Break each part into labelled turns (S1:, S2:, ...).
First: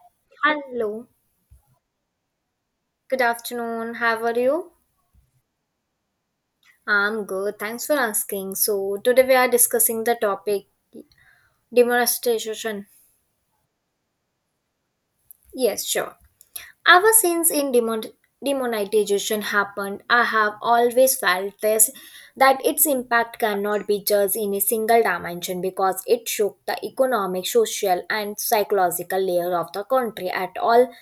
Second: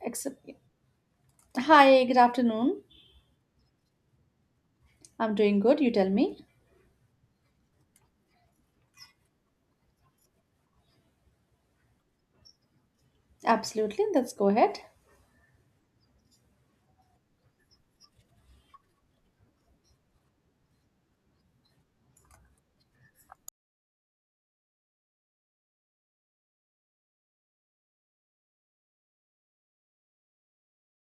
S1: Except,
S2: Hello,
S1: hi, good afternoon.
S2: good afternoon. How are you?
S1: I'm doing good. You tell me.
S2: I'm good. Thanks for asking. So, today we are discussing the topic demonetization.
S1: Absolutely. Let's go ahead.
S2: Yes, sure. Ever since demonetization happened, I have always felt this that its impact cannot be judged in a single dimension because it shook the economic, social, and psychological layer of the country at all.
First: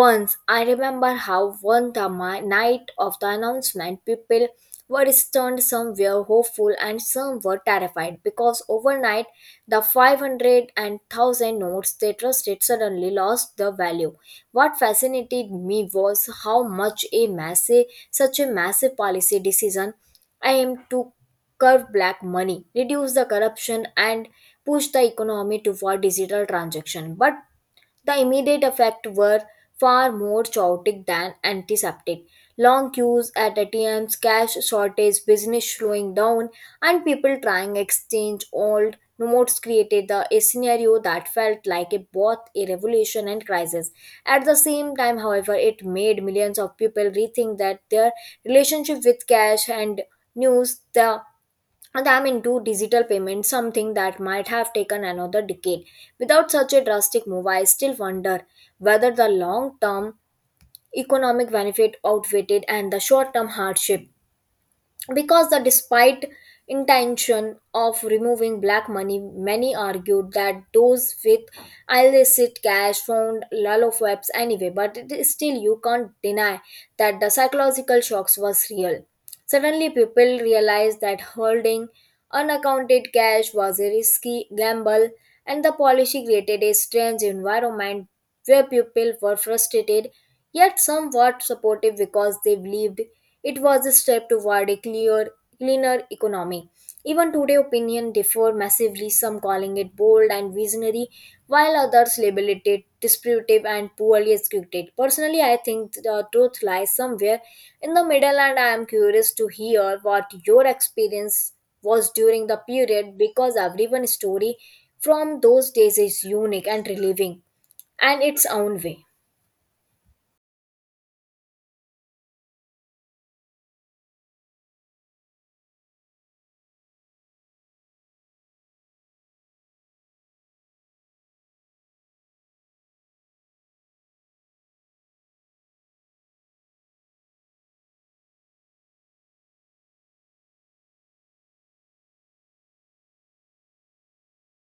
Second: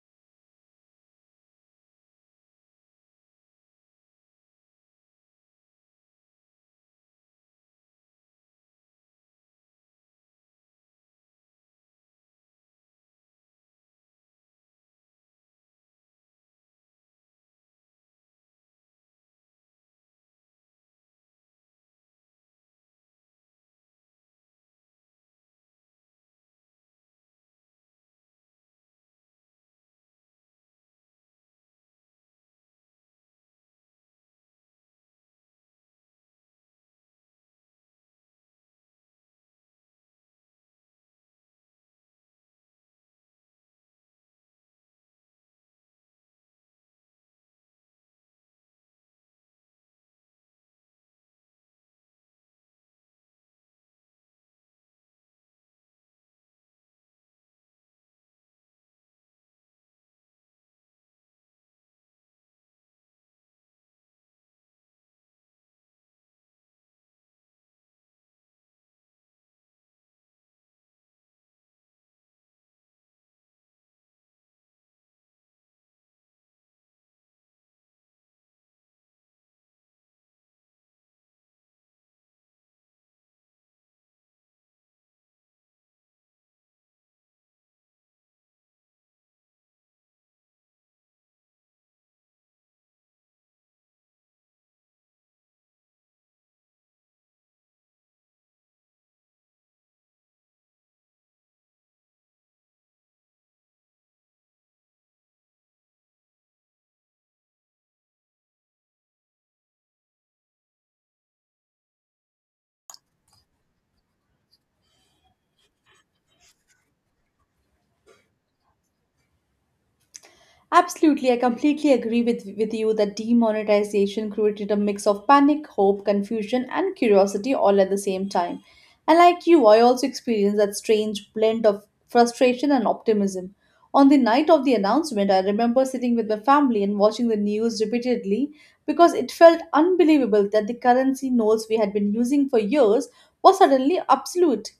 S2: Once I remember how night of the announcement, people were stunned, some were hopeful, and some were terrified because overnight the five hundred and thousand notes they trusted suddenly lost the value. What fascinated me was how much a massive, such a massive policy decision aimed to curb black money, reduce the corruption, and push the economy toward digital transaction. But the immediate effects were far more chaotic than antiseptic. Long queues at ATMs, cash shortage, business slowing down, and people trying to exchange old notes a scenario that felt like both a revolution and crisis. At the same time, however, it made millions of people rethink that their relationship with cash and news, the and I'm into digital payments, something that might have taken another decade. Without such a drastic move, I still wonder whether the long term economic benefit outweighed and the short term hardship because the despite intention of removing black money, many argued that those with illicit cash found lalofeps anyway, but it is still you can't deny that the psychological shocks was real. Suddenly people realized that holding unaccounted cash was a risky gamble, and the policy created a strange environment where people were frustrated yet somewhat supportive because they believed it was a step toward cleaner economy. Even today, opinion differ massively, some calling it bold and visionary, while others label it disruptive and poorly executed. Personally, I think the truth lies somewhere in the middle, and I am curious to hear what your experience was during the period because everyone's story from those days is unique and relieving and its own way.
S1: Absolutely. I completely agree with you that demonetization created a mix of panic, hope, confusion, and curiosity all at the same time. And like you, I also experienced that strange blend of frustration and optimism. On the night of the announcement, I remember sitting with my family and watching the news repeatedly because it felt unbelievable that the currency notes we had been using for years was suddenly absolute.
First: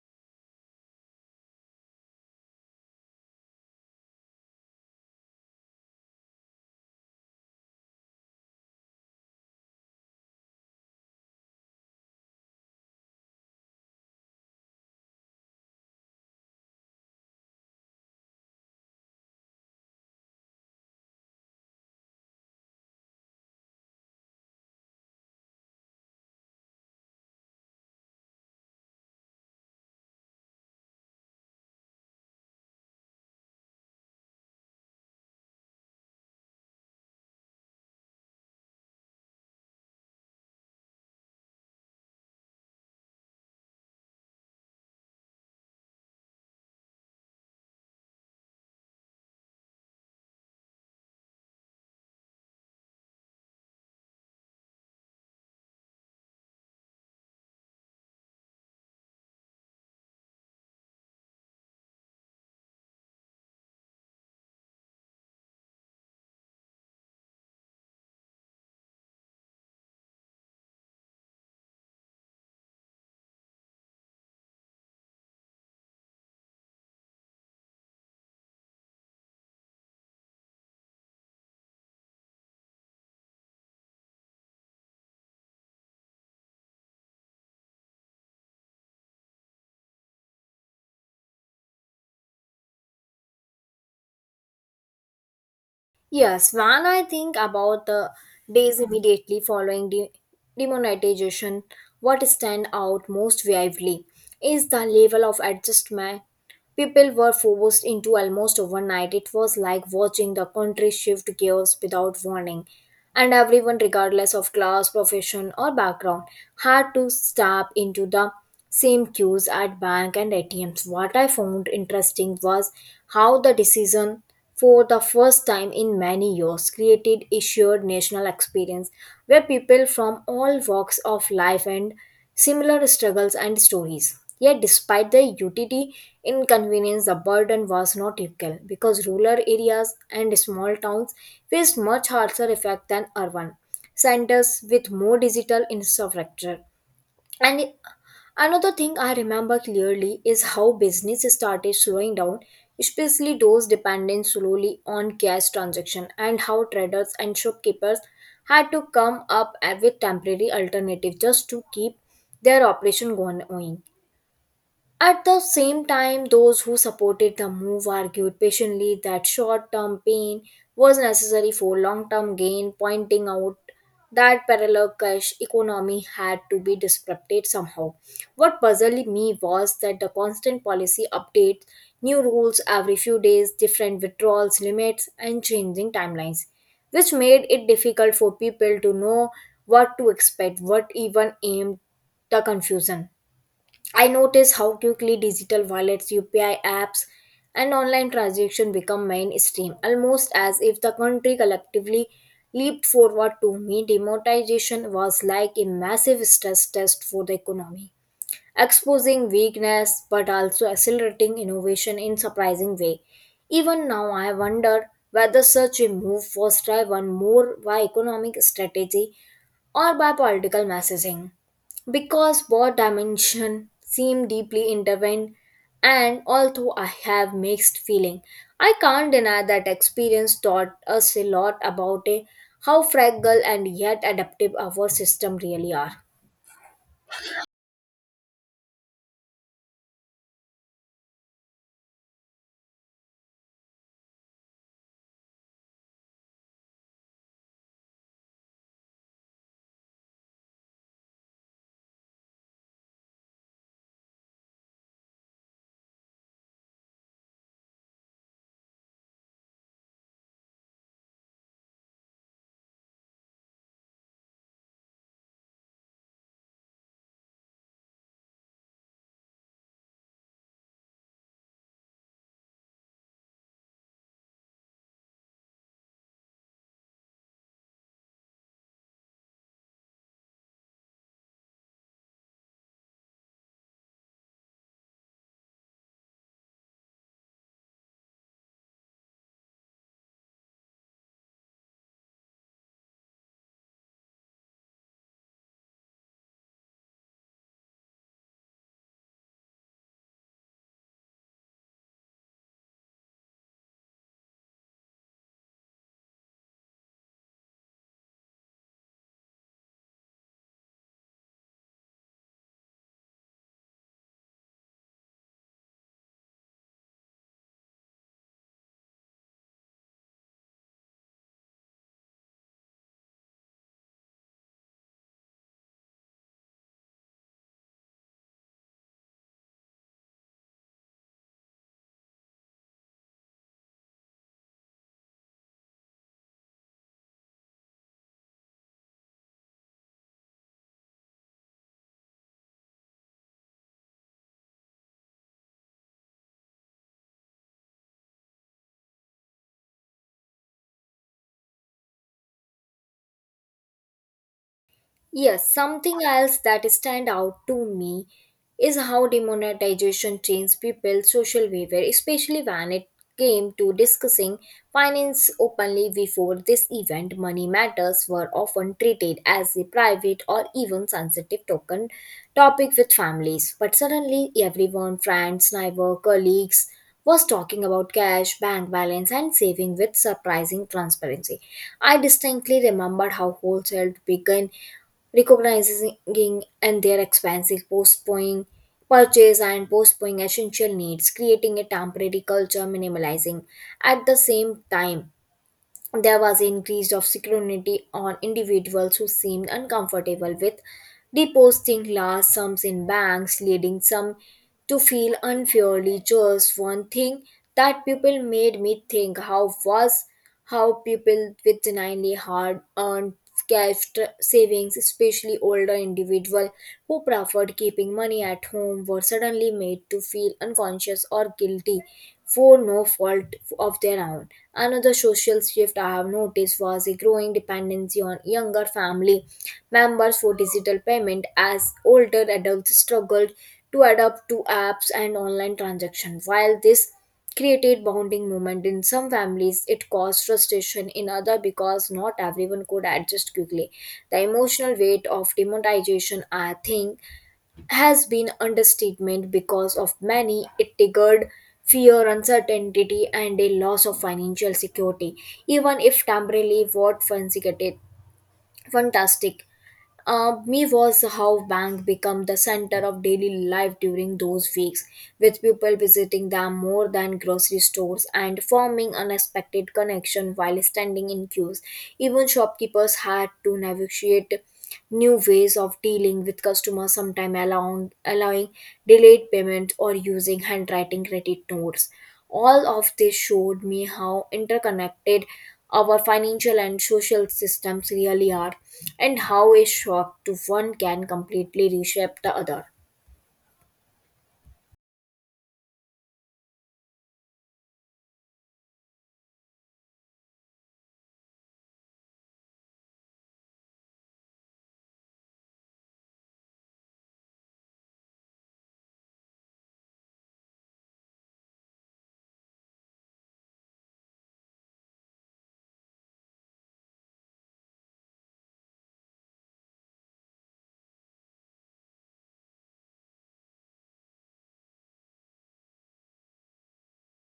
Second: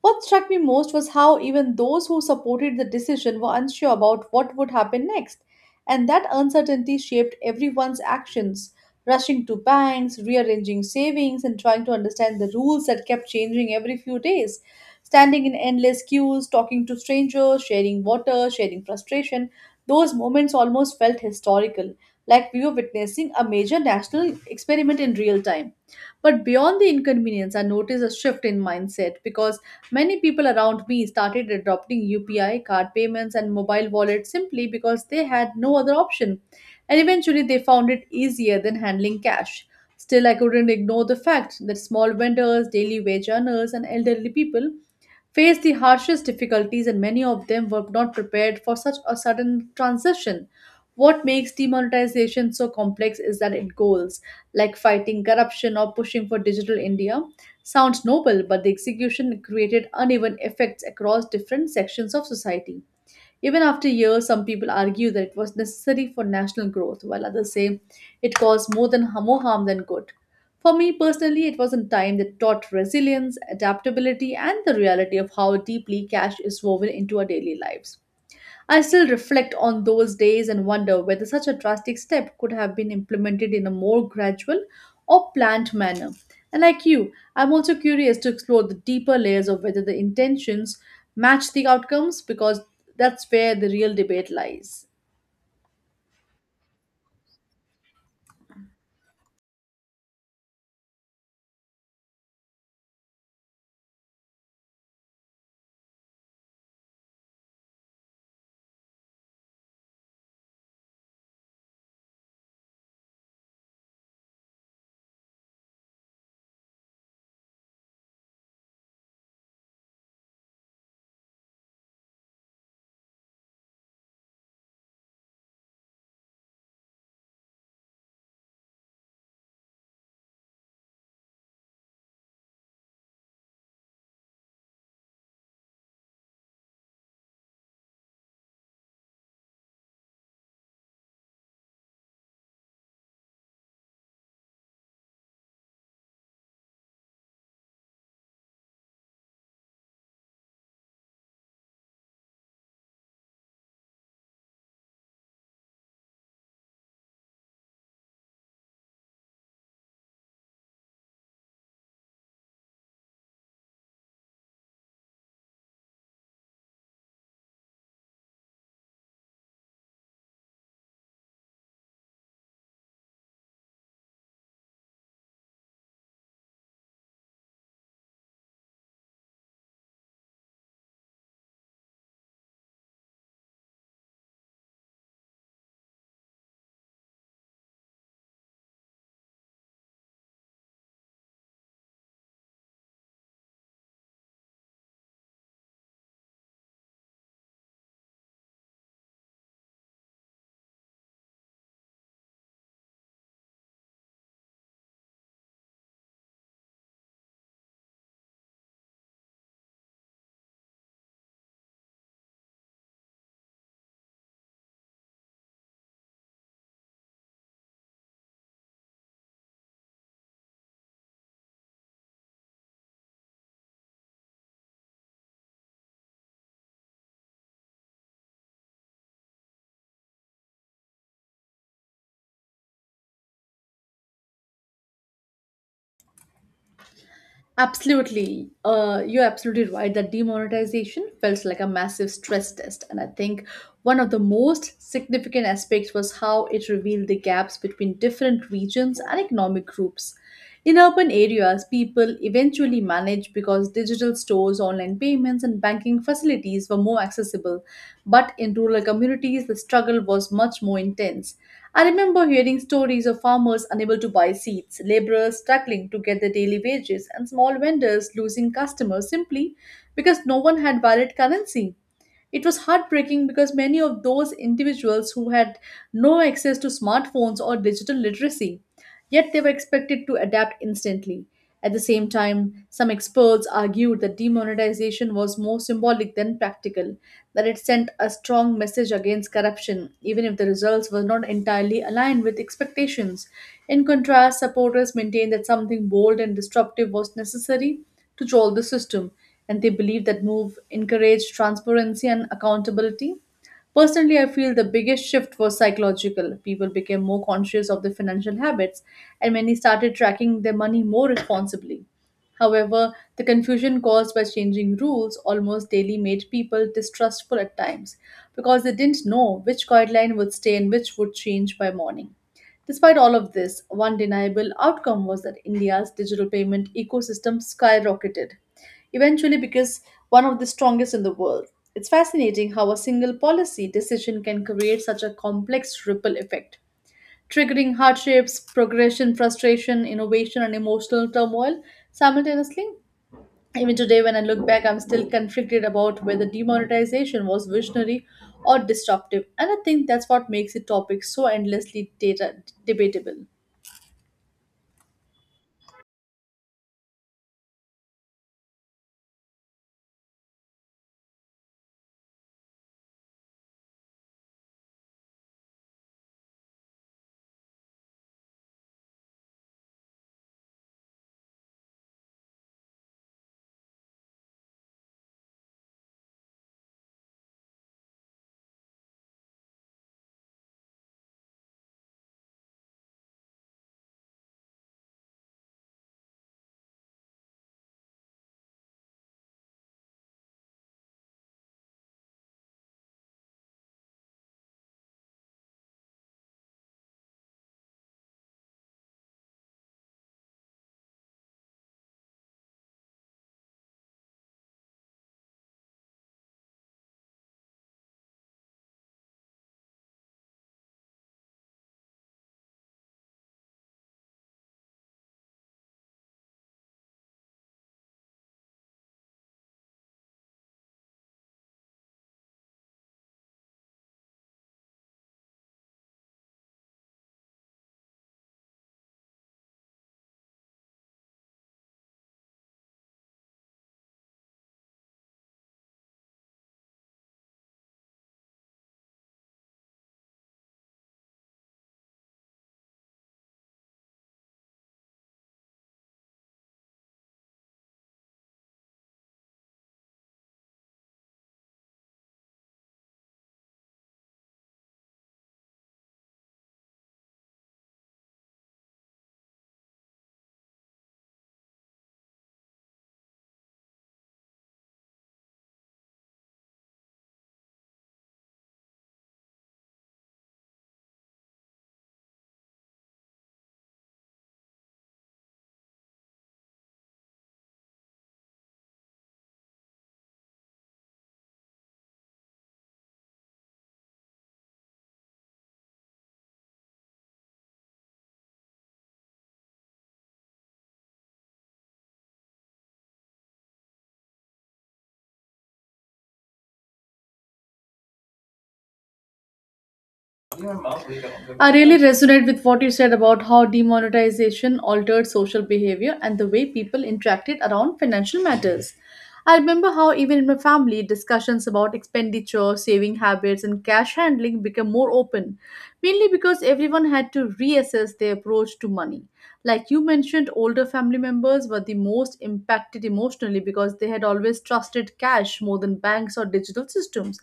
S1: What struck me most was how even those who supported the decision were unsure about what would happen next, and that uncertainty shaped everyone's actions, rushing to banks, rearranging savings, and trying to understand the rules that kept changing every few days. Standing in endless queues, talking to strangers, sharing water, sharing frustration, those moments almost felt historical, like we were witnessing a major national experiment in real time. But beyond the inconvenience, I noticed a shift in mindset because many people around me started adopting UPI, card payments, and mobile wallets simply because they had no other option, and eventually they found it easier than handling cash. Still, I couldn't ignore the fact that small vendors, daily wage earners, and elderly people faced the harshest difficulties, and many of them were not prepared for such a sudden transition. What makes demonetization so complex is that it goals like fighting corruption or pushing for digital India sounds noble, but the execution created uneven effects across different sections of society. Even after years, some people argue that it was necessary for national growth, while others say it caused more harm than good. For me personally, it was a time that taught resilience, adaptability, and the reality of how deeply cash is woven into our daily lives. I still reflect on those days and wonder whether such a drastic step could have been implemented in a more gradual or planned manner. And like you, I'm also curious to explore the deeper layers of whether the intentions match the outcomes because that's where the real debate lies.
S2: Yes, when I think about the days immediately following demonetization, what stand out most vividly is the level of adjustment people were forced into almost overnight. It was like watching the country shift gears without warning. And everyone, regardless of class, profession, or background, had to step into the same queues at bank and ATMs. What I found interesting was how the decision, for the first time in many years, created a shared national experience where people from all walks of life and similar struggles and stories. Yet, despite the utility inconvenience, the burden was not equal because rural areas and small towns faced much harsher effect than urban centers with more digital infrastructure. And it- Another thing I remember clearly is how business started slowing down, especially those dependent slowly on cash transaction, and how traders and shopkeepers had to come up with temporary alternative just to keep their operation going. At the same time, those who supported the move argued patiently that short term pain was necessary for long term gain, pointing out that parallel cash economy had to be disrupted somehow. What puzzled me was that the constant policy updates, new rules every few days, different withdrawals limits, and changing timelines, which made it difficult for people to know what to expect, what even aimed the confusion. I notice how quickly digital wallets, UPI apps, and online transactions become mainstream, almost as if the country collectively leaped forward to me. Demonetization was like a massive stress test for the economy, exposing weakness but also accelerating innovation in surprising way. Even now, I wonder whether such a move was driven more by economic strategy or by political messaging, because both dimensions seem deeply intertwined. And although I have mixed feeling, I can't deny that experience taught us a lot about how fragile and yet adaptive our system really are.
S1: Absolutely. You're absolutely right that demonetization felt like a massive stress test. And I think one of the most significant aspects was how it revealed the gaps between different regions and economic groups. In urban areas, people eventually managed because digital stores, online payments, and banking facilities were more accessible. But in rural communities, the struggle was much more intense. I remember hearing stories of farmers unable to buy seeds, laborers struggling to get their daily wages, and small vendors losing customers simply because no one had valid currency. It was heartbreaking because many of those individuals who had no access to smartphones or digital literacy, yet they were expected to adapt instantly. At the same time, some experts argued that demonetization was more symbolic than practical, that it sent a strong message against corruption, even if the results were not entirely aligned with expectations. In contrast, supporters maintained that something bold and disruptive was necessary to jolt the system, and they believed that move encouraged transparency and accountability. Personally, I feel the biggest shift was psychological. People became more conscious of their financial habits and many started tracking their money more responsibly. However, the confusion caused by changing rules almost daily made people distrustful at times because they didn't know which guideline would stay and which would change by morning. Despite all of this, one deniable outcome was that India's digital payment ecosystem skyrocketed, eventually because one of the strongest in the world. It's fascinating how a single policy decision can create such a complex ripple effect, triggering hardships, progression, frustration, innovation, and emotional turmoil simultaneously. Even today, when I look back, I'm still conflicted about whether demonetization was visionary or disruptive, and I think that's what makes the topic so endlessly data debatable.
S2: Yes, something else that stand out to me is how demonetization changed people's social behavior, especially when it came to discussing finance openly before this event. Money matters were often treated as a private or even sensitive token topic with families. But suddenly everyone, friends, neighbor, colleagues, was talking about cash, bank balance, and saving with surprising transparency. I distinctly remember how wholesale began recognizing and their expensive postponing purchase and postponing essential needs, creating a temporary culture minimalizing. At the same time, there was an increase of scrutiny on individuals who seemed uncomfortable with depositing large sums in banks, leading some to feel unfairly judged. One thing that people made me think how was how people with genuinely hard earned savings, especially older individuals who preferred keeping money at home, were suddenly made to feel unconscious or guilty for no fault of their own. Another social shift I have noticed was a growing dependency on younger family members for digital payment as older adults struggled to adapt to apps and online transactions. While this created bonding moment in some families, it caused frustration in other because not everyone could adjust quickly. The emotional weight of demonetization, I think, has been understatement because of many it triggered fear, uncertainty, and a loss of financial security, even if temporarily. What fancy get it Fantastic me was how bank become the center of daily life during those weeks, with people visiting them more than grocery stores and forming unexpected connection while standing in queues. Even shopkeepers had to negotiate new ways of dealing with customers, sometimes allowing delayed payment or using handwriting credit notes. All of this showed me how interconnected our financial and social systems really are, and how a shock to one can completely reshape the other.
S1: I really resonate with what you said about how demonetization altered social behavior and the way people interacted around financial matters. I remember how, even in my family, discussions about expenditure, saving habits, and cash handling became more open, mainly because everyone had to reassess their approach to money. Like you mentioned, older family members were the most impacted emotionally because they had always trusted cash more than banks or digital systems,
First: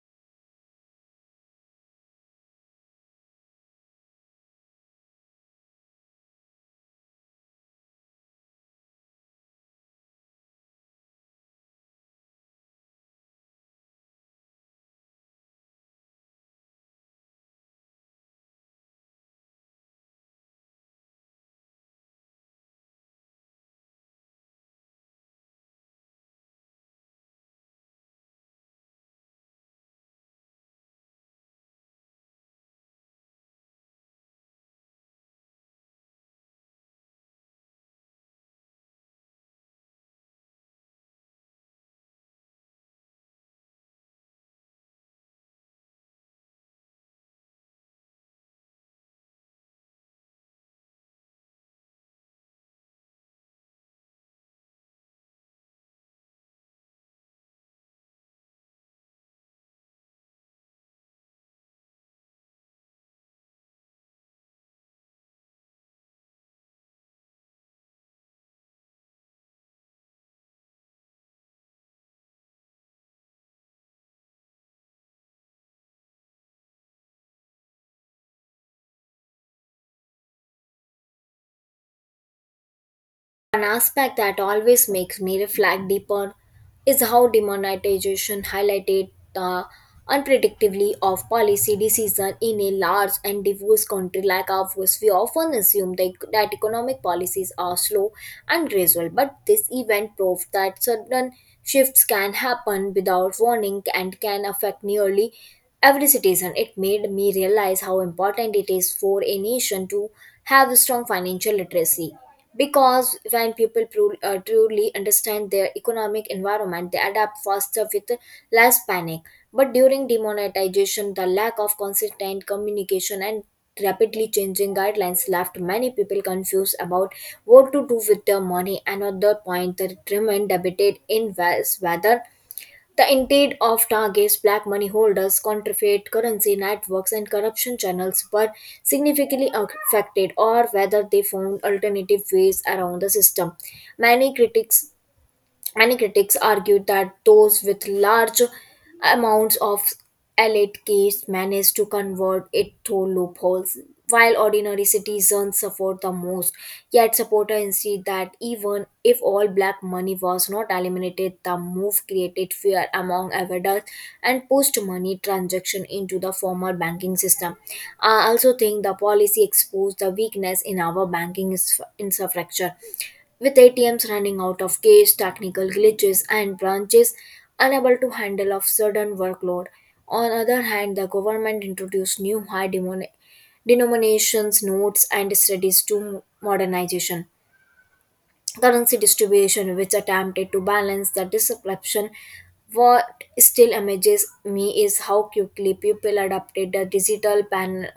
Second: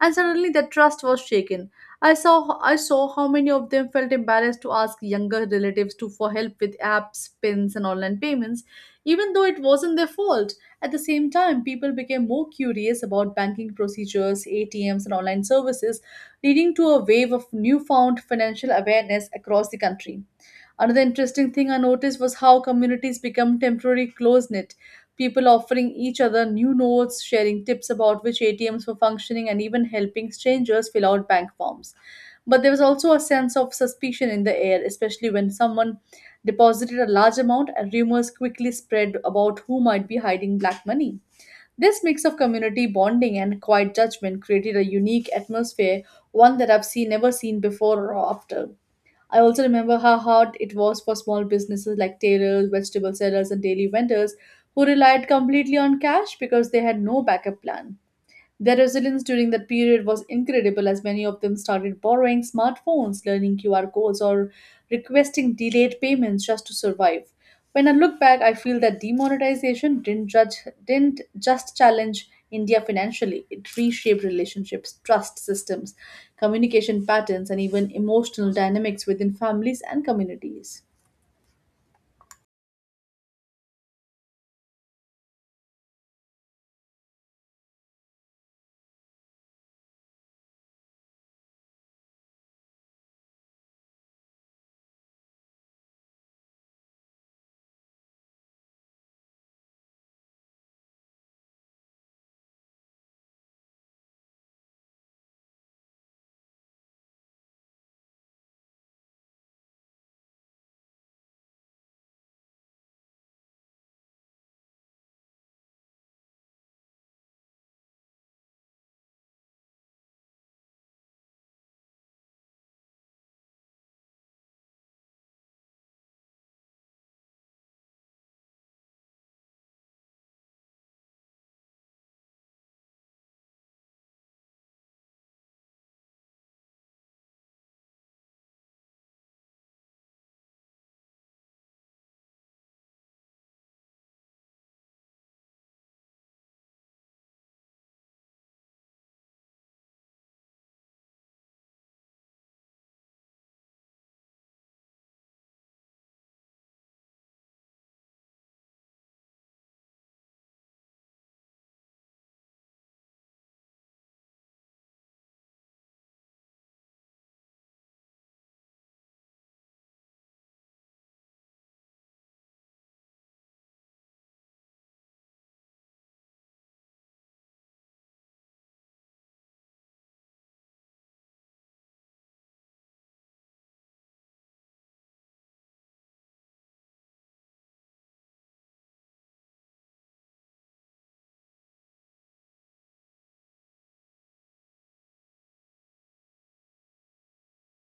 S1: and suddenly that trust was shaken. I saw how many of them felt embarrassed to ask younger relatives to for help with apps, pins, and online payments, even though it wasn't their fault. At the same time, people became more curious about banking procedures, ATMs, and online services, leading to a wave of newfound financial awareness across the country. Another interesting thing I noticed was how communities become temporarily close knit, people offering each other new notes, sharing tips about which ATMs were functioning, and even helping strangers fill out bank forms. But there was also a sense of suspicion in the air, especially when someone deposited a large amount and rumors quickly spread about who might be hiding black money. This mix of community bonding and quiet judgment created a unique atmosphere, one that I've seen never seen before or after. I also remember how hard it was for small businesses like tailors, vegetable sellers, and daily vendors who relied completely on cash because they had no backup plan. Their resilience during that period was incredible as many of them started borrowing smartphones, learning QR codes, or requesting delayed payments just to survive. When I look back, I feel that demonetization didn't just challenge India financially, it reshaped relationships, trust systems, communication patterns, and even emotional dynamics within families and communities.
S2: An aspect that always makes me reflect deeper is how demonetization highlighted the unpredictability of policy decisions in a large and diverse country like ours. We often assume that economic policies are slow and gradual, but this event proved that sudden shifts can happen without warning and can affect nearly every citizen. It made me realize how important it is for a nation to have a strong financial literacy. Because when people truly understand their economic environment, they adapt faster with less panic. But during demonetization, the lack of consistent communication and rapidly changing guidelines left many people confused about what to do with their money. Another point that remained debated in was whether the intent of targets black money holders, counterfeit currency networks, and corruption channels were significantly affected, or whether they found alternative ways around the system. Many critics Many critics argued that those with large amounts of elite cash managed to convert it through loopholes, while ordinary citizens suffered the most. Yet supporters insist that even if all black money was not eliminated, the move created fear among adults and pushed money transaction into the formal banking system. I also think the policy exposed the weakness in our banking infrastructure, with ATMs running out of cash, technical glitches, and branches unable to handle of sudden workload. On other hand, the government introduced new denominations notes and studies to modernization currency distribution, which attempted to balance the disruption. What still amazes me is how quickly people adopted the digital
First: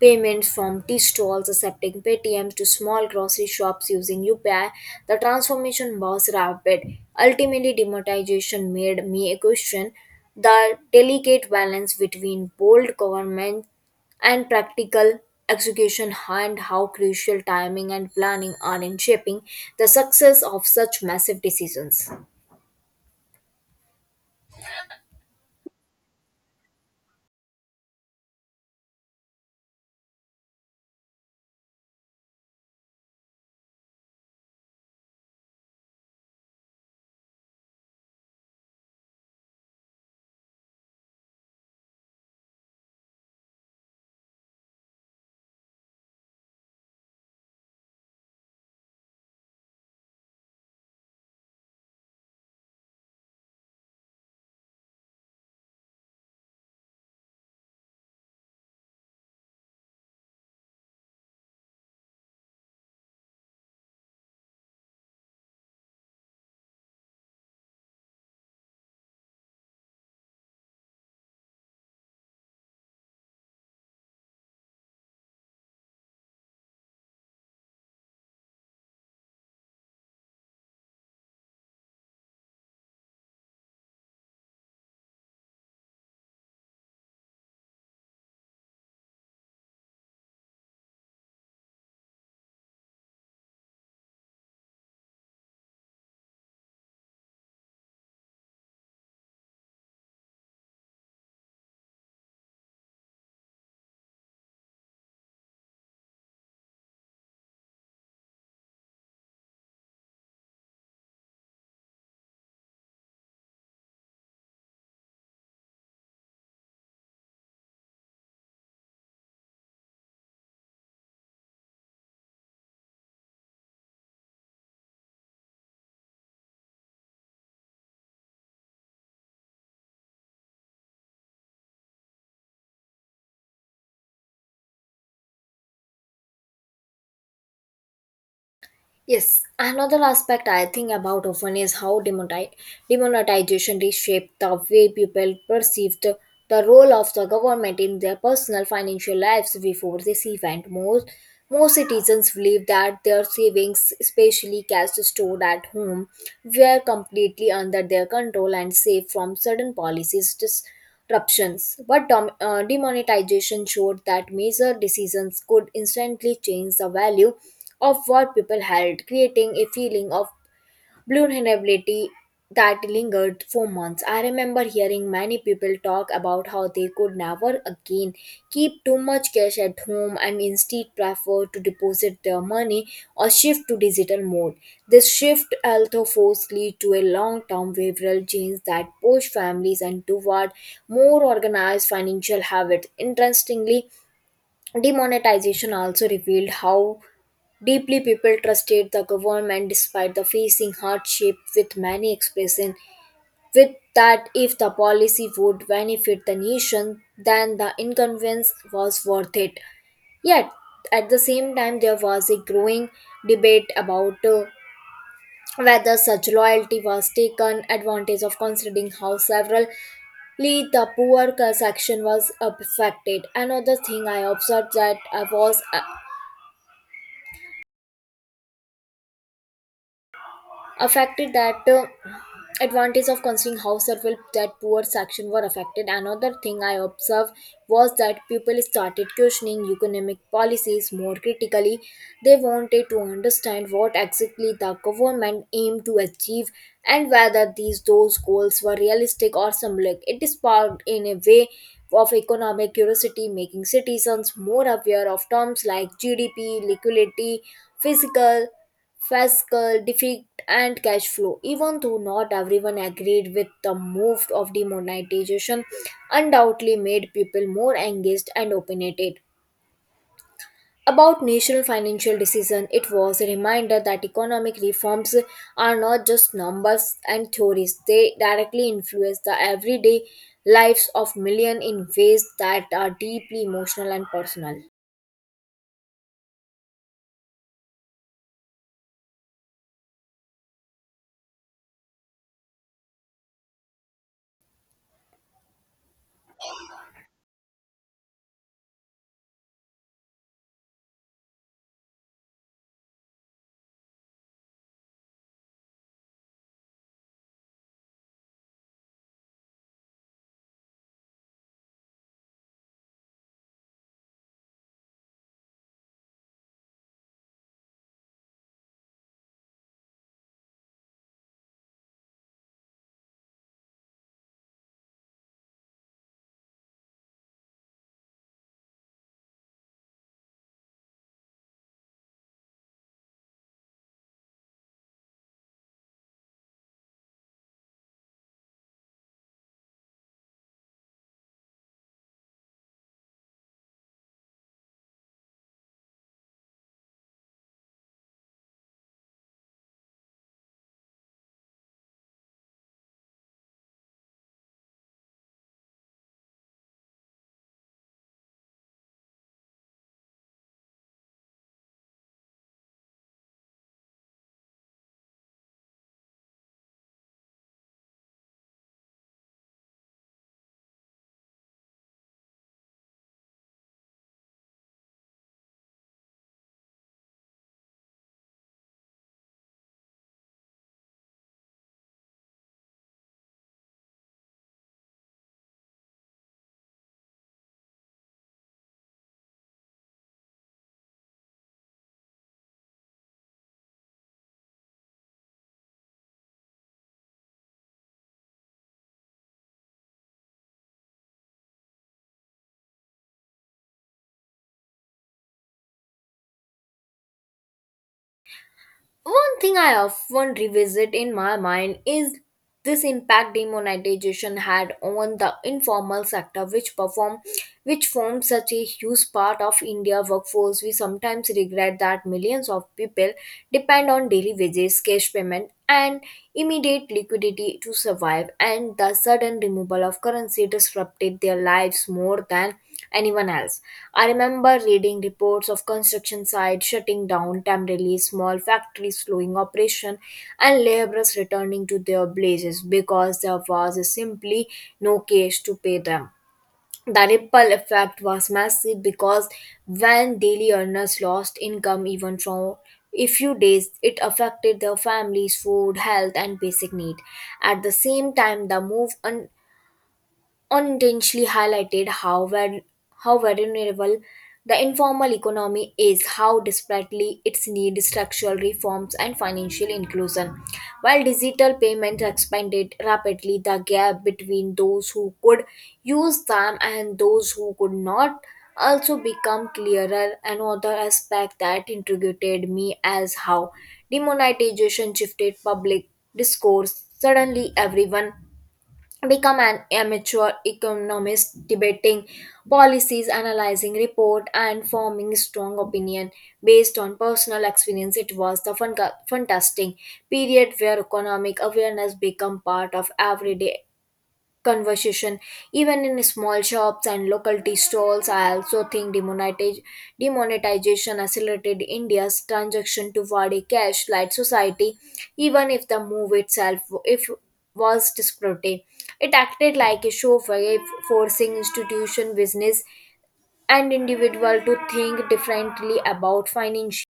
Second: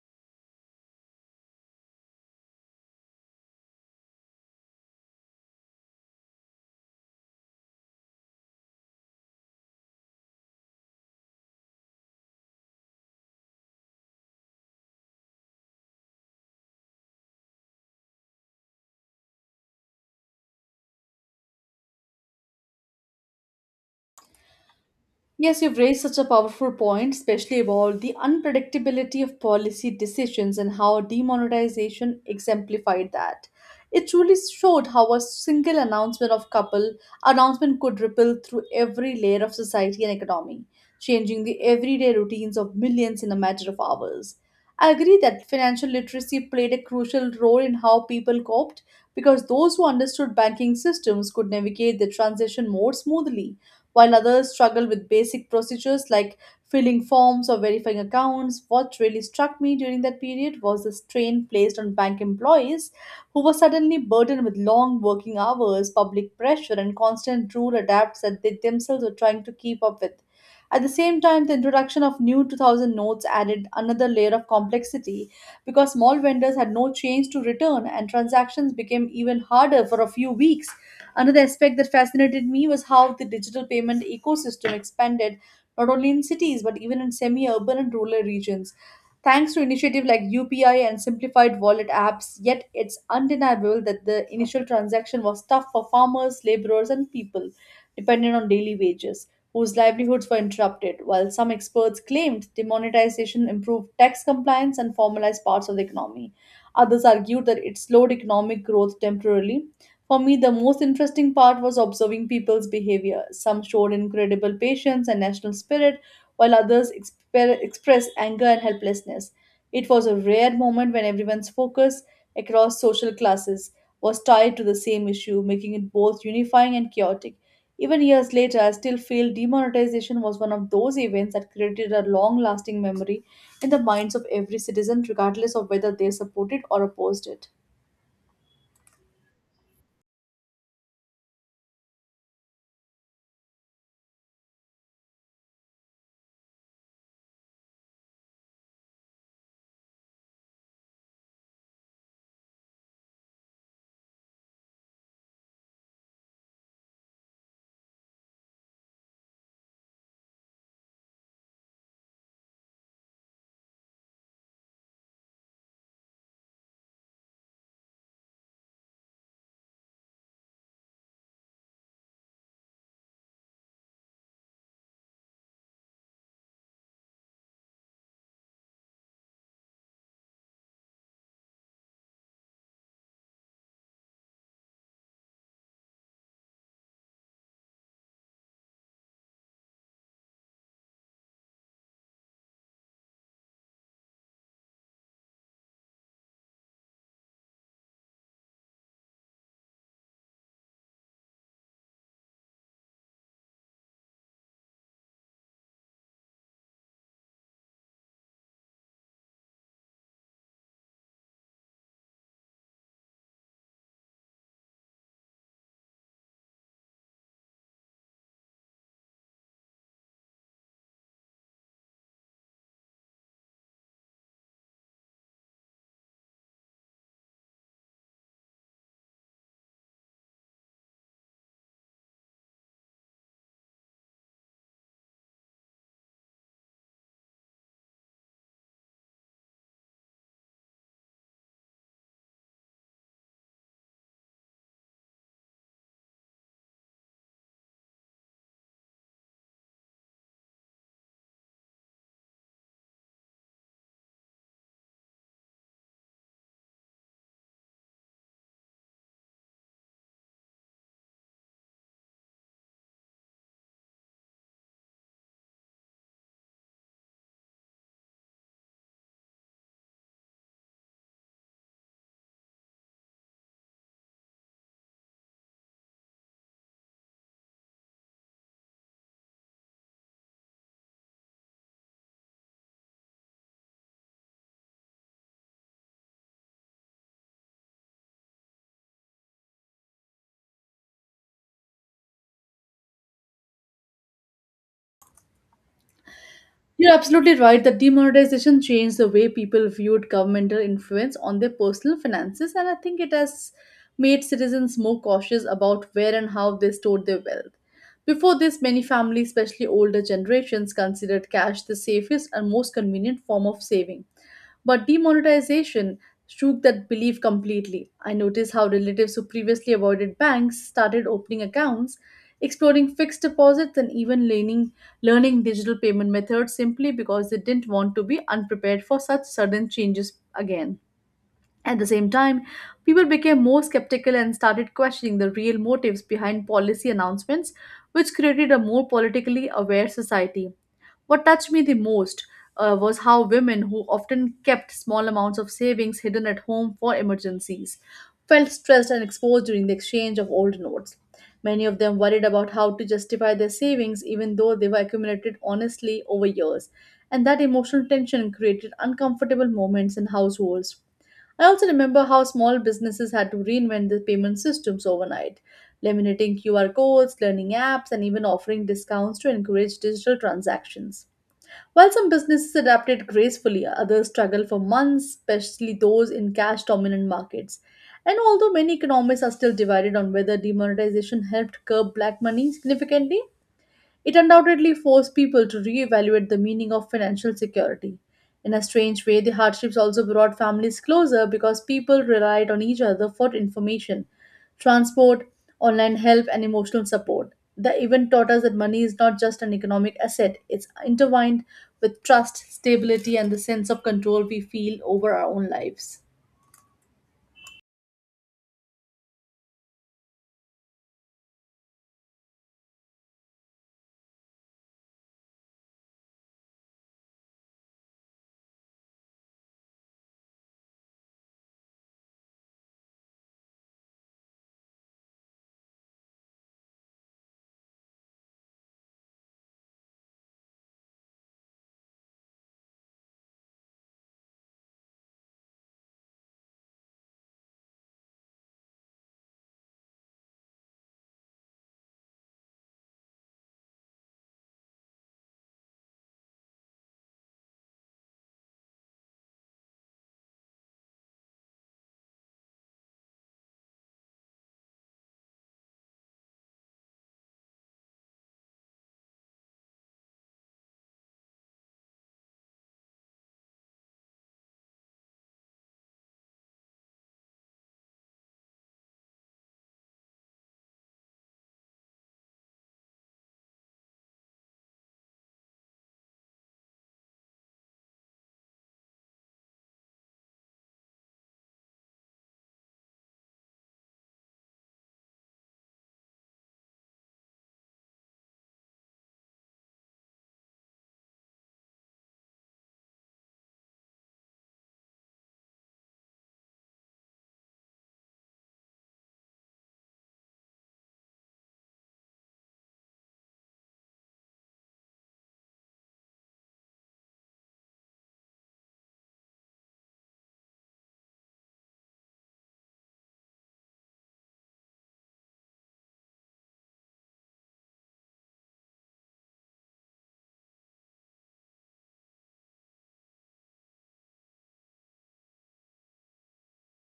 S2: payments, from tea stalls accepting Paytm to small grocery shops using UPI. The transformation was rapid. Ultimately, demonetization made me question the delicate balance between bold government and practical execution and how crucial timing and planning are in shaping the success of such massive decisions.
S1: Yes, you've raised such a powerful point, especially about the unpredictability of policy decisions and how demonetization exemplified that. It truly showed how a single announcement of couple announcement could ripple through every layer of society and economy, changing the everyday routines of millions in a matter of hours. I agree that financial literacy played a crucial role in how people coped because those who understood banking systems could navigate the transition more smoothly while others struggle with basic procedures like filling forms or verifying accounts. What really struck me during that period was the strain placed on bank employees who were suddenly burdened with long working hours, public pressure, and constant rule adapts that they themselves were trying to keep up with. At the same time, the introduction of new 2000 notes added another layer of complexity because small vendors had no change to return and transactions became even harder for a few weeks. Another aspect that fascinated me was how the digital payment ecosystem expanded not only in cities but even in semi urban and rural regions. Thanks to initiatives like UPI and simplified wallet apps, yet it's undeniable that the initial transaction was tough for farmers, laborers, and people dependent on daily wages, whose livelihoods were interrupted, while some experts claimed demonetization improved tax compliance and formalized parts of the economy. Others argued that it slowed economic growth temporarily. For me, the most interesting part was observing people's behavior. Some showed incredible patience and national spirit, while others expressed anger and helplessness. It was a rare moment when everyone's focus across social classes was tied to the same issue, making it both unifying and chaotic. Even years later, I still feel demonetization was one of those events that created a long lasting memory in the minds of every citizen, regardless of whether they supported or opposed it.
S2: Yes, another aspect I think about often is how demonetization reshaped the way people perceived the role of the government in their personal financial lives before this event. Most citizens believed that their savings, especially cash stored at home, were completely under their control and safe from sudden policies. Dis- Ruptions. But demonetization showed that major decisions could instantly change the value of what people held, creating a feeling of vulnerability that lingered for months. I remember hearing many people talk about how they could never again keep too much cash at home and instead prefer to deposit their money or shift to digital mode. This shift also forced lead to a long-term behavioral change that pushed families and toward more organized financial habits. Interestingly, demonetization also revealed how deeply people trusted the government despite the facing hardship, with many expressing with that if the policy would benefit the nation then the inconvenience was worth it. Yet at the same time there was a growing debate about whether such loyalty was taken advantage of, considering how severely the poor section was affected. Another thing I observed that I was affected that advantage of considering how several that poor section were affected. Another thing I observed was that people started questioning economic policies more critically. They wanted to understand what exactly the government aimed to achieve and whether these those goals were realistic or symbolic. It sparked in a way of economic curiosity, making citizens more aware of terms like GDP, liquidity, physical fiscal deficit, and cash flow. Even though not everyone agreed with the move of demonetization, undoubtedly made people more engaged and opinionated about national financial decision. It was a reminder that economic reforms are not just numbers and theories. They directly influence the everyday lives of millions in ways that are deeply emotional and personal.
S1: You're absolutely right that demonetization changed the way people viewed governmental influence on their personal finances, and I think it has made citizens more cautious about where and how they stored their wealth. Before this, many families, especially older generations, considered cash the safest and most convenient form of saving. But demonetization shook that belief completely. I noticed how relatives who previously avoided banks started opening accounts, exploring fixed deposits, and even leaning learning digital payment methods simply because they didn't want to be unprepared for such sudden changes again. At the same time, people became more skeptical and started questioning the real motives behind policy announcements, which created a more politically aware society. What touched me the most was how women who often kept small amounts of savings hidden at home for emergencies felt stressed and exposed during the exchange of old notes. Many of them worried about how to justify their savings even though they were accumulated honestly over years, and that emotional tension created uncomfortable moments in households. I also remember how small businesses had to reinvent their payment systems overnight, laminating QR codes, learning apps, and even offering discounts to encourage digital transactions. While some businesses adapted gracefully, others struggled for months, especially those in cash dominant markets. And although many economists are still divided on whether demonetization helped curb black money significantly, it undoubtedly forced people to reevaluate the meaning of financial security. In a strange way, the hardships also brought families closer because people relied on each other for information, transport, online help, and emotional support. The event taught us that money is not just an economic asset; it's intertwined with trust, stability, and the sense of control we feel over our own lives.
S2: One thing I often revisit in my mind is this impact demonetization had on the informal sector, which forms such a huge part of India workforce. We sometimes regret that millions of people depend on daily wages, cash payment, and immediate liquidity to survive, and the sudden removal of currency disrupted their lives more than anyone else. I remember reading reports of construction sites shutting down temporarily, small factories slowing operation, and laborers returning to their blazes because there was simply no cash to pay them. The ripple effect was massive because when daily earners lost income even from a few days, it affected their families' food, health, and basic need. At the same time, the move unintentionally highlighted how, how vulnerable the informal economy is, how desperately it needs structural reforms and financial inclusion. While digital payments expanded rapidly, the gap between those who could use them and those who could not also become clearer. Another aspect that intrigued me as how demonetization shifted public discourse. Suddenly, everyone become an amateur economist, debating policies, analyzing report, and forming strong opinion based on personal experience. It was the fantastic period where economic awareness became part of everyday conversation, even in small shops and local tea stalls. I also think demonetization accelerated India's transaction toward a cash light society. Even if the move itself if was disruptive, it acted like a shockwave, forcing institution, business, and individual to think differently about financial.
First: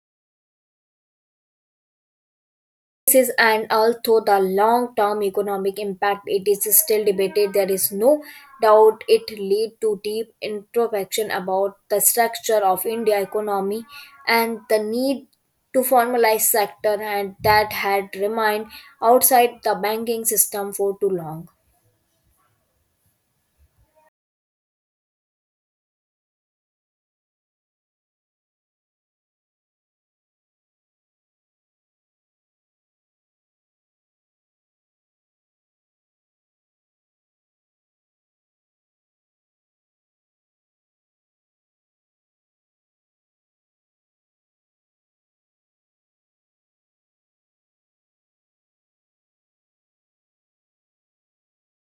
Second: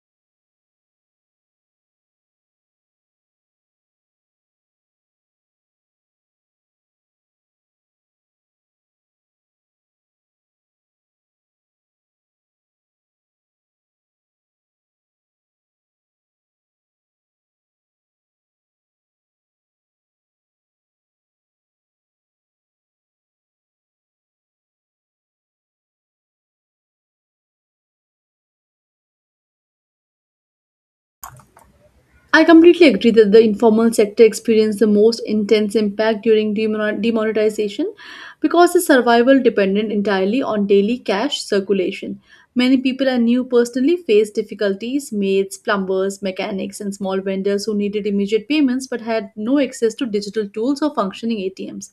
S2: This is. And although the long-term economic impact it is still debated, there is no doubt it lead to deep introspection about the structure of India economy and the need to formalize sector and that had remained outside the banking system for too long.
S1: I completely agree that the informal sector experienced the most intense impact during demonetization because the survival depended entirely on daily cash circulation. Many people I knew personally faced difficulties: maids, plumbers, mechanics, and small vendors who needed immediate payments but had no access to digital tools or functioning ATMs.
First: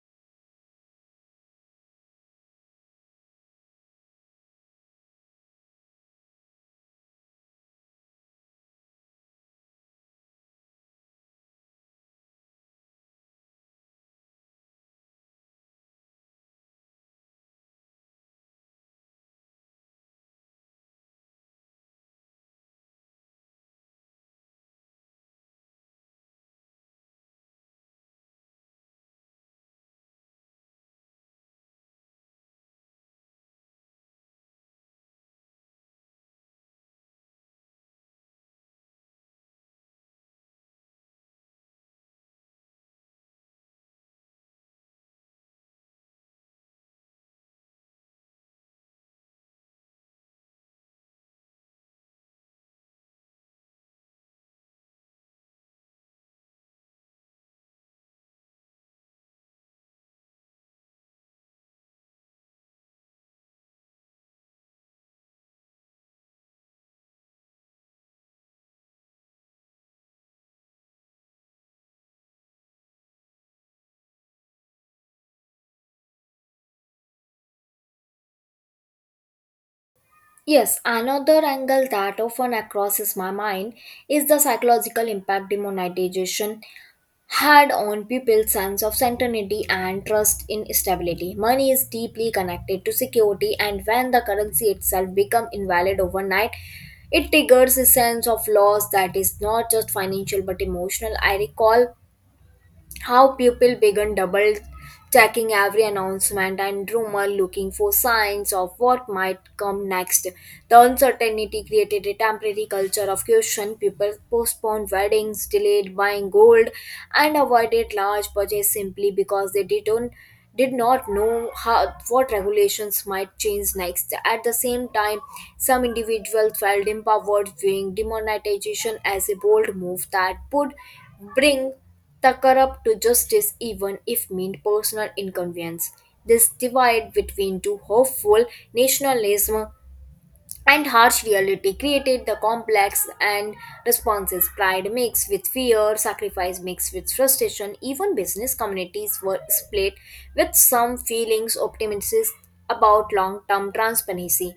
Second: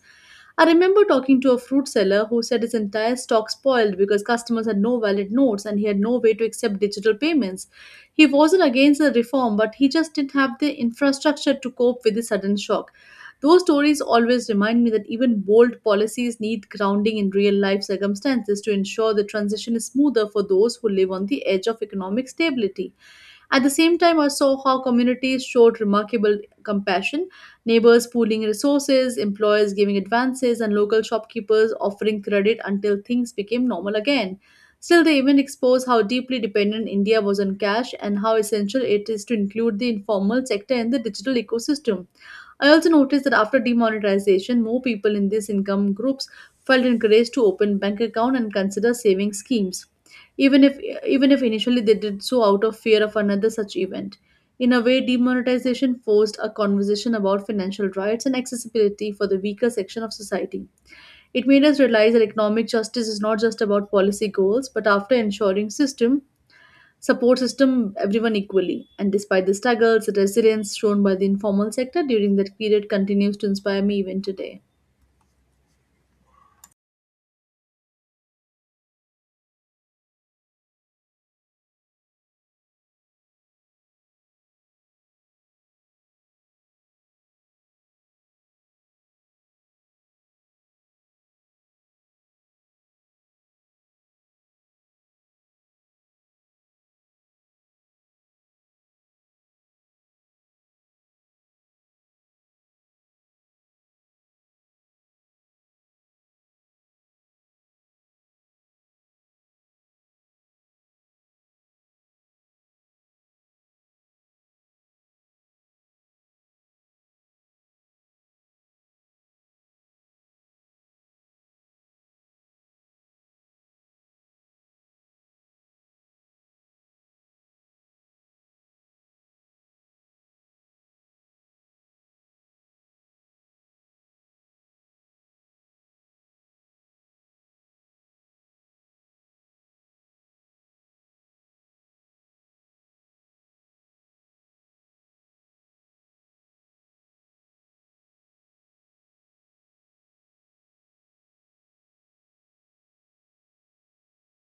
S1: I remember talking to a fruit seller who said his entire stock spoiled because customers had no valid notes and he had no way to accept digital payments. He wasn't against the reform, but he just didn't have the infrastructure to cope with the sudden shock. Those stories always remind me that even bold policies need grounding in real life circumstances to ensure the transition is smoother for those who live on the edge of economic stability. At the same time, I saw how communities showed remarkable compassion: neighbors pooling resources, employers giving advances, and local shopkeepers offering credit until things became normal again. Still, the event exposed how deeply dependent India was on cash and how essential it is to include the informal sector in the digital ecosystem. I also noticed that after demonetization, more people in these income groups felt encouraged to open bank account and consider saving schemes, even if even if initially they did so out of fear of another such event. In a way, demonetization forced a conversation about financial rights and accessibility for the weaker section of society. It made us realize that economic justice is not just about policy goals but after ensuring system support system everyone equally. And despite the struggles, the resilience shown by the informal sector during that period continues to inspire me even today.
S2: Yes, another angle that often crosses my mind is the psychological impact demonetization had on people's sense of certainty and trust in stability. Money is deeply connected to security, and when the currency itself becomes invalid overnight, it triggers a sense of loss that is not just financial but emotional. I recall how people began double checking every announcement and rumor, looking for signs of what might come next. The uncertainty created a temporary culture of caution. People postponed weddings, delayed buying gold, and avoided large purchases simply because they did not know how what regulations might change next. At the same time, some individuals felt empowered, viewing demonetization as a bold move that would bring the corrupt to justice, even if mean personal inconvenience. This divide between two hopeful nationalism and harsh reality created the complex and responses. Pride mixed with fear, sacrifice mixed with frustration. Even business communities were split, with some feelings optimistic about long-term transparency,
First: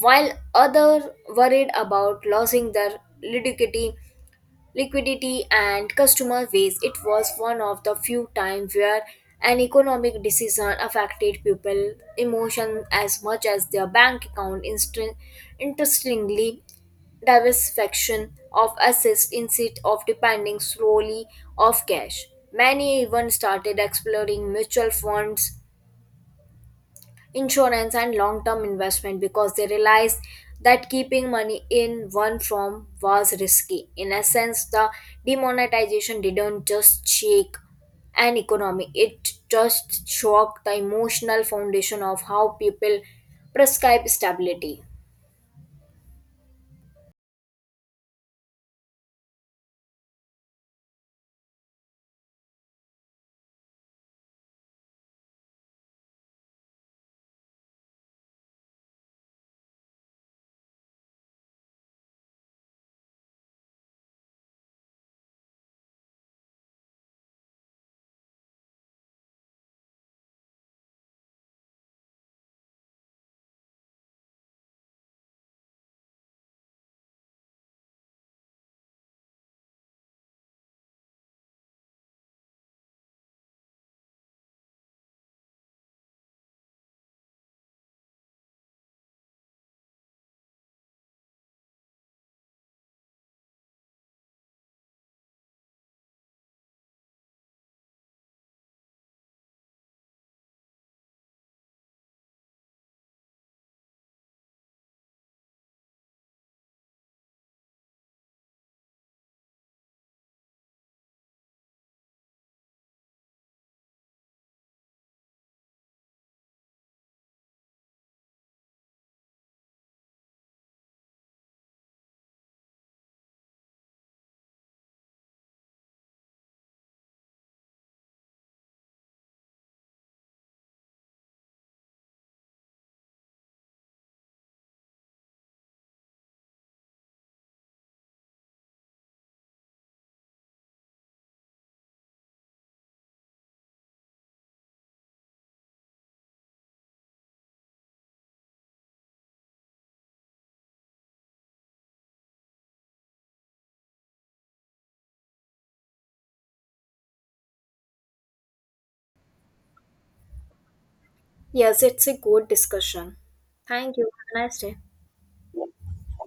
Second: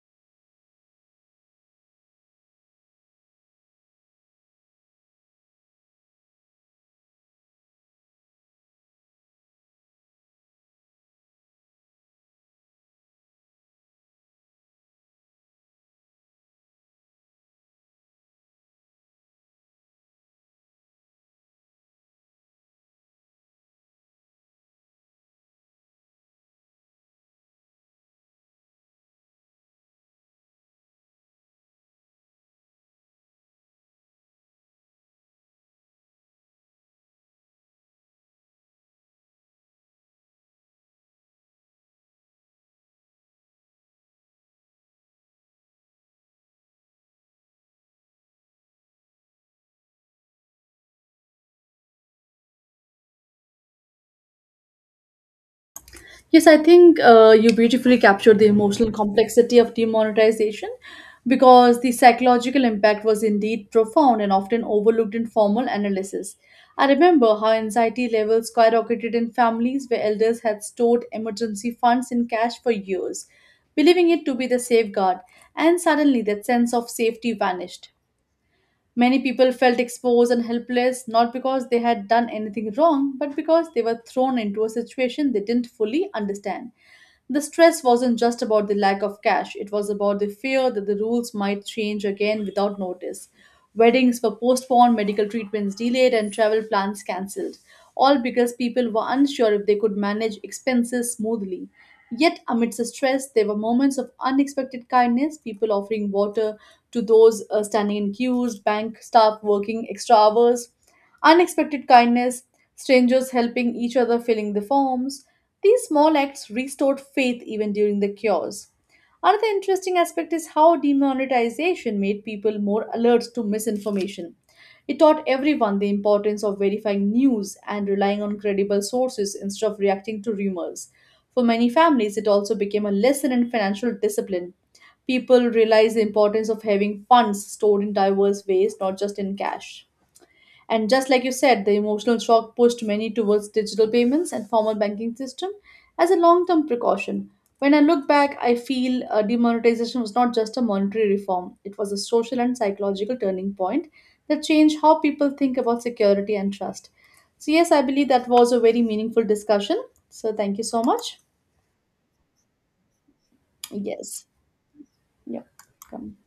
S2: while others worried about losing their liquidity and customer base. It was one of the few times where an economic decision affected people emotion as much as their bank account. Interestingly, diversification of assets instead of depending solely of cash, many even started exploring mutual funds, insurance, and long term investment, because they realized that keeping money in one form was risky. In essence, the demonetization didn't just shake an economy, it just shocked the emotional foundation of how people prescribe stability.
S1: Yes, I think you beautifully captured the emotional complexity of demonetization because the psychological impact was indeed profound and often overlooked in formal analysis. I remember how anxiety levels skyrocketed in families where elders had stored emergency funds in cash for years, believing it to be the safeguard, and suddenly that sense of safety vanished. Many people felt exposed and helpless, not because they had done anything wrong, but because they were thrown into a situation they didn't fully understand. The stress wasn't just about the lack of cash, it was about the fear that the rules might change again without notice. Weddings were postponed, medical treatments delayed, and travel plans cancelled, all because people were unsure if they could manage expenses smoothly. Yet, amidst the stress, there were moments of unexpected kindness: people offering water to those standing in queues, bank staff working extra hours, unexpected kindness, strangers helping each other filling the forms. These small acts restored faith even during the cures. Another interesting aspect is how demonetization made people more alert to misinformation. It taught everyone the importance of verifying news and relying on credible sources instead of reacting to rumors. For many families, it also became a lesson in financial discipline. People realized the importance of having funds stored in diverse ways, not just in cash. And just like you said, the emotional shock pushed many towards digital payments and formal banking system as a long-term precaution. When I look back, I feel demonetization was not just a monetary reform; it was a social and psychological turning point that changed how people think about security and trust. So yes, I believe that was a very meaningful discussion. So thank you so much.
S2: Yes, it's a good discussion. Thank you.
S1: Yes.
S2: Have a nice day.
S1: Yep. Come.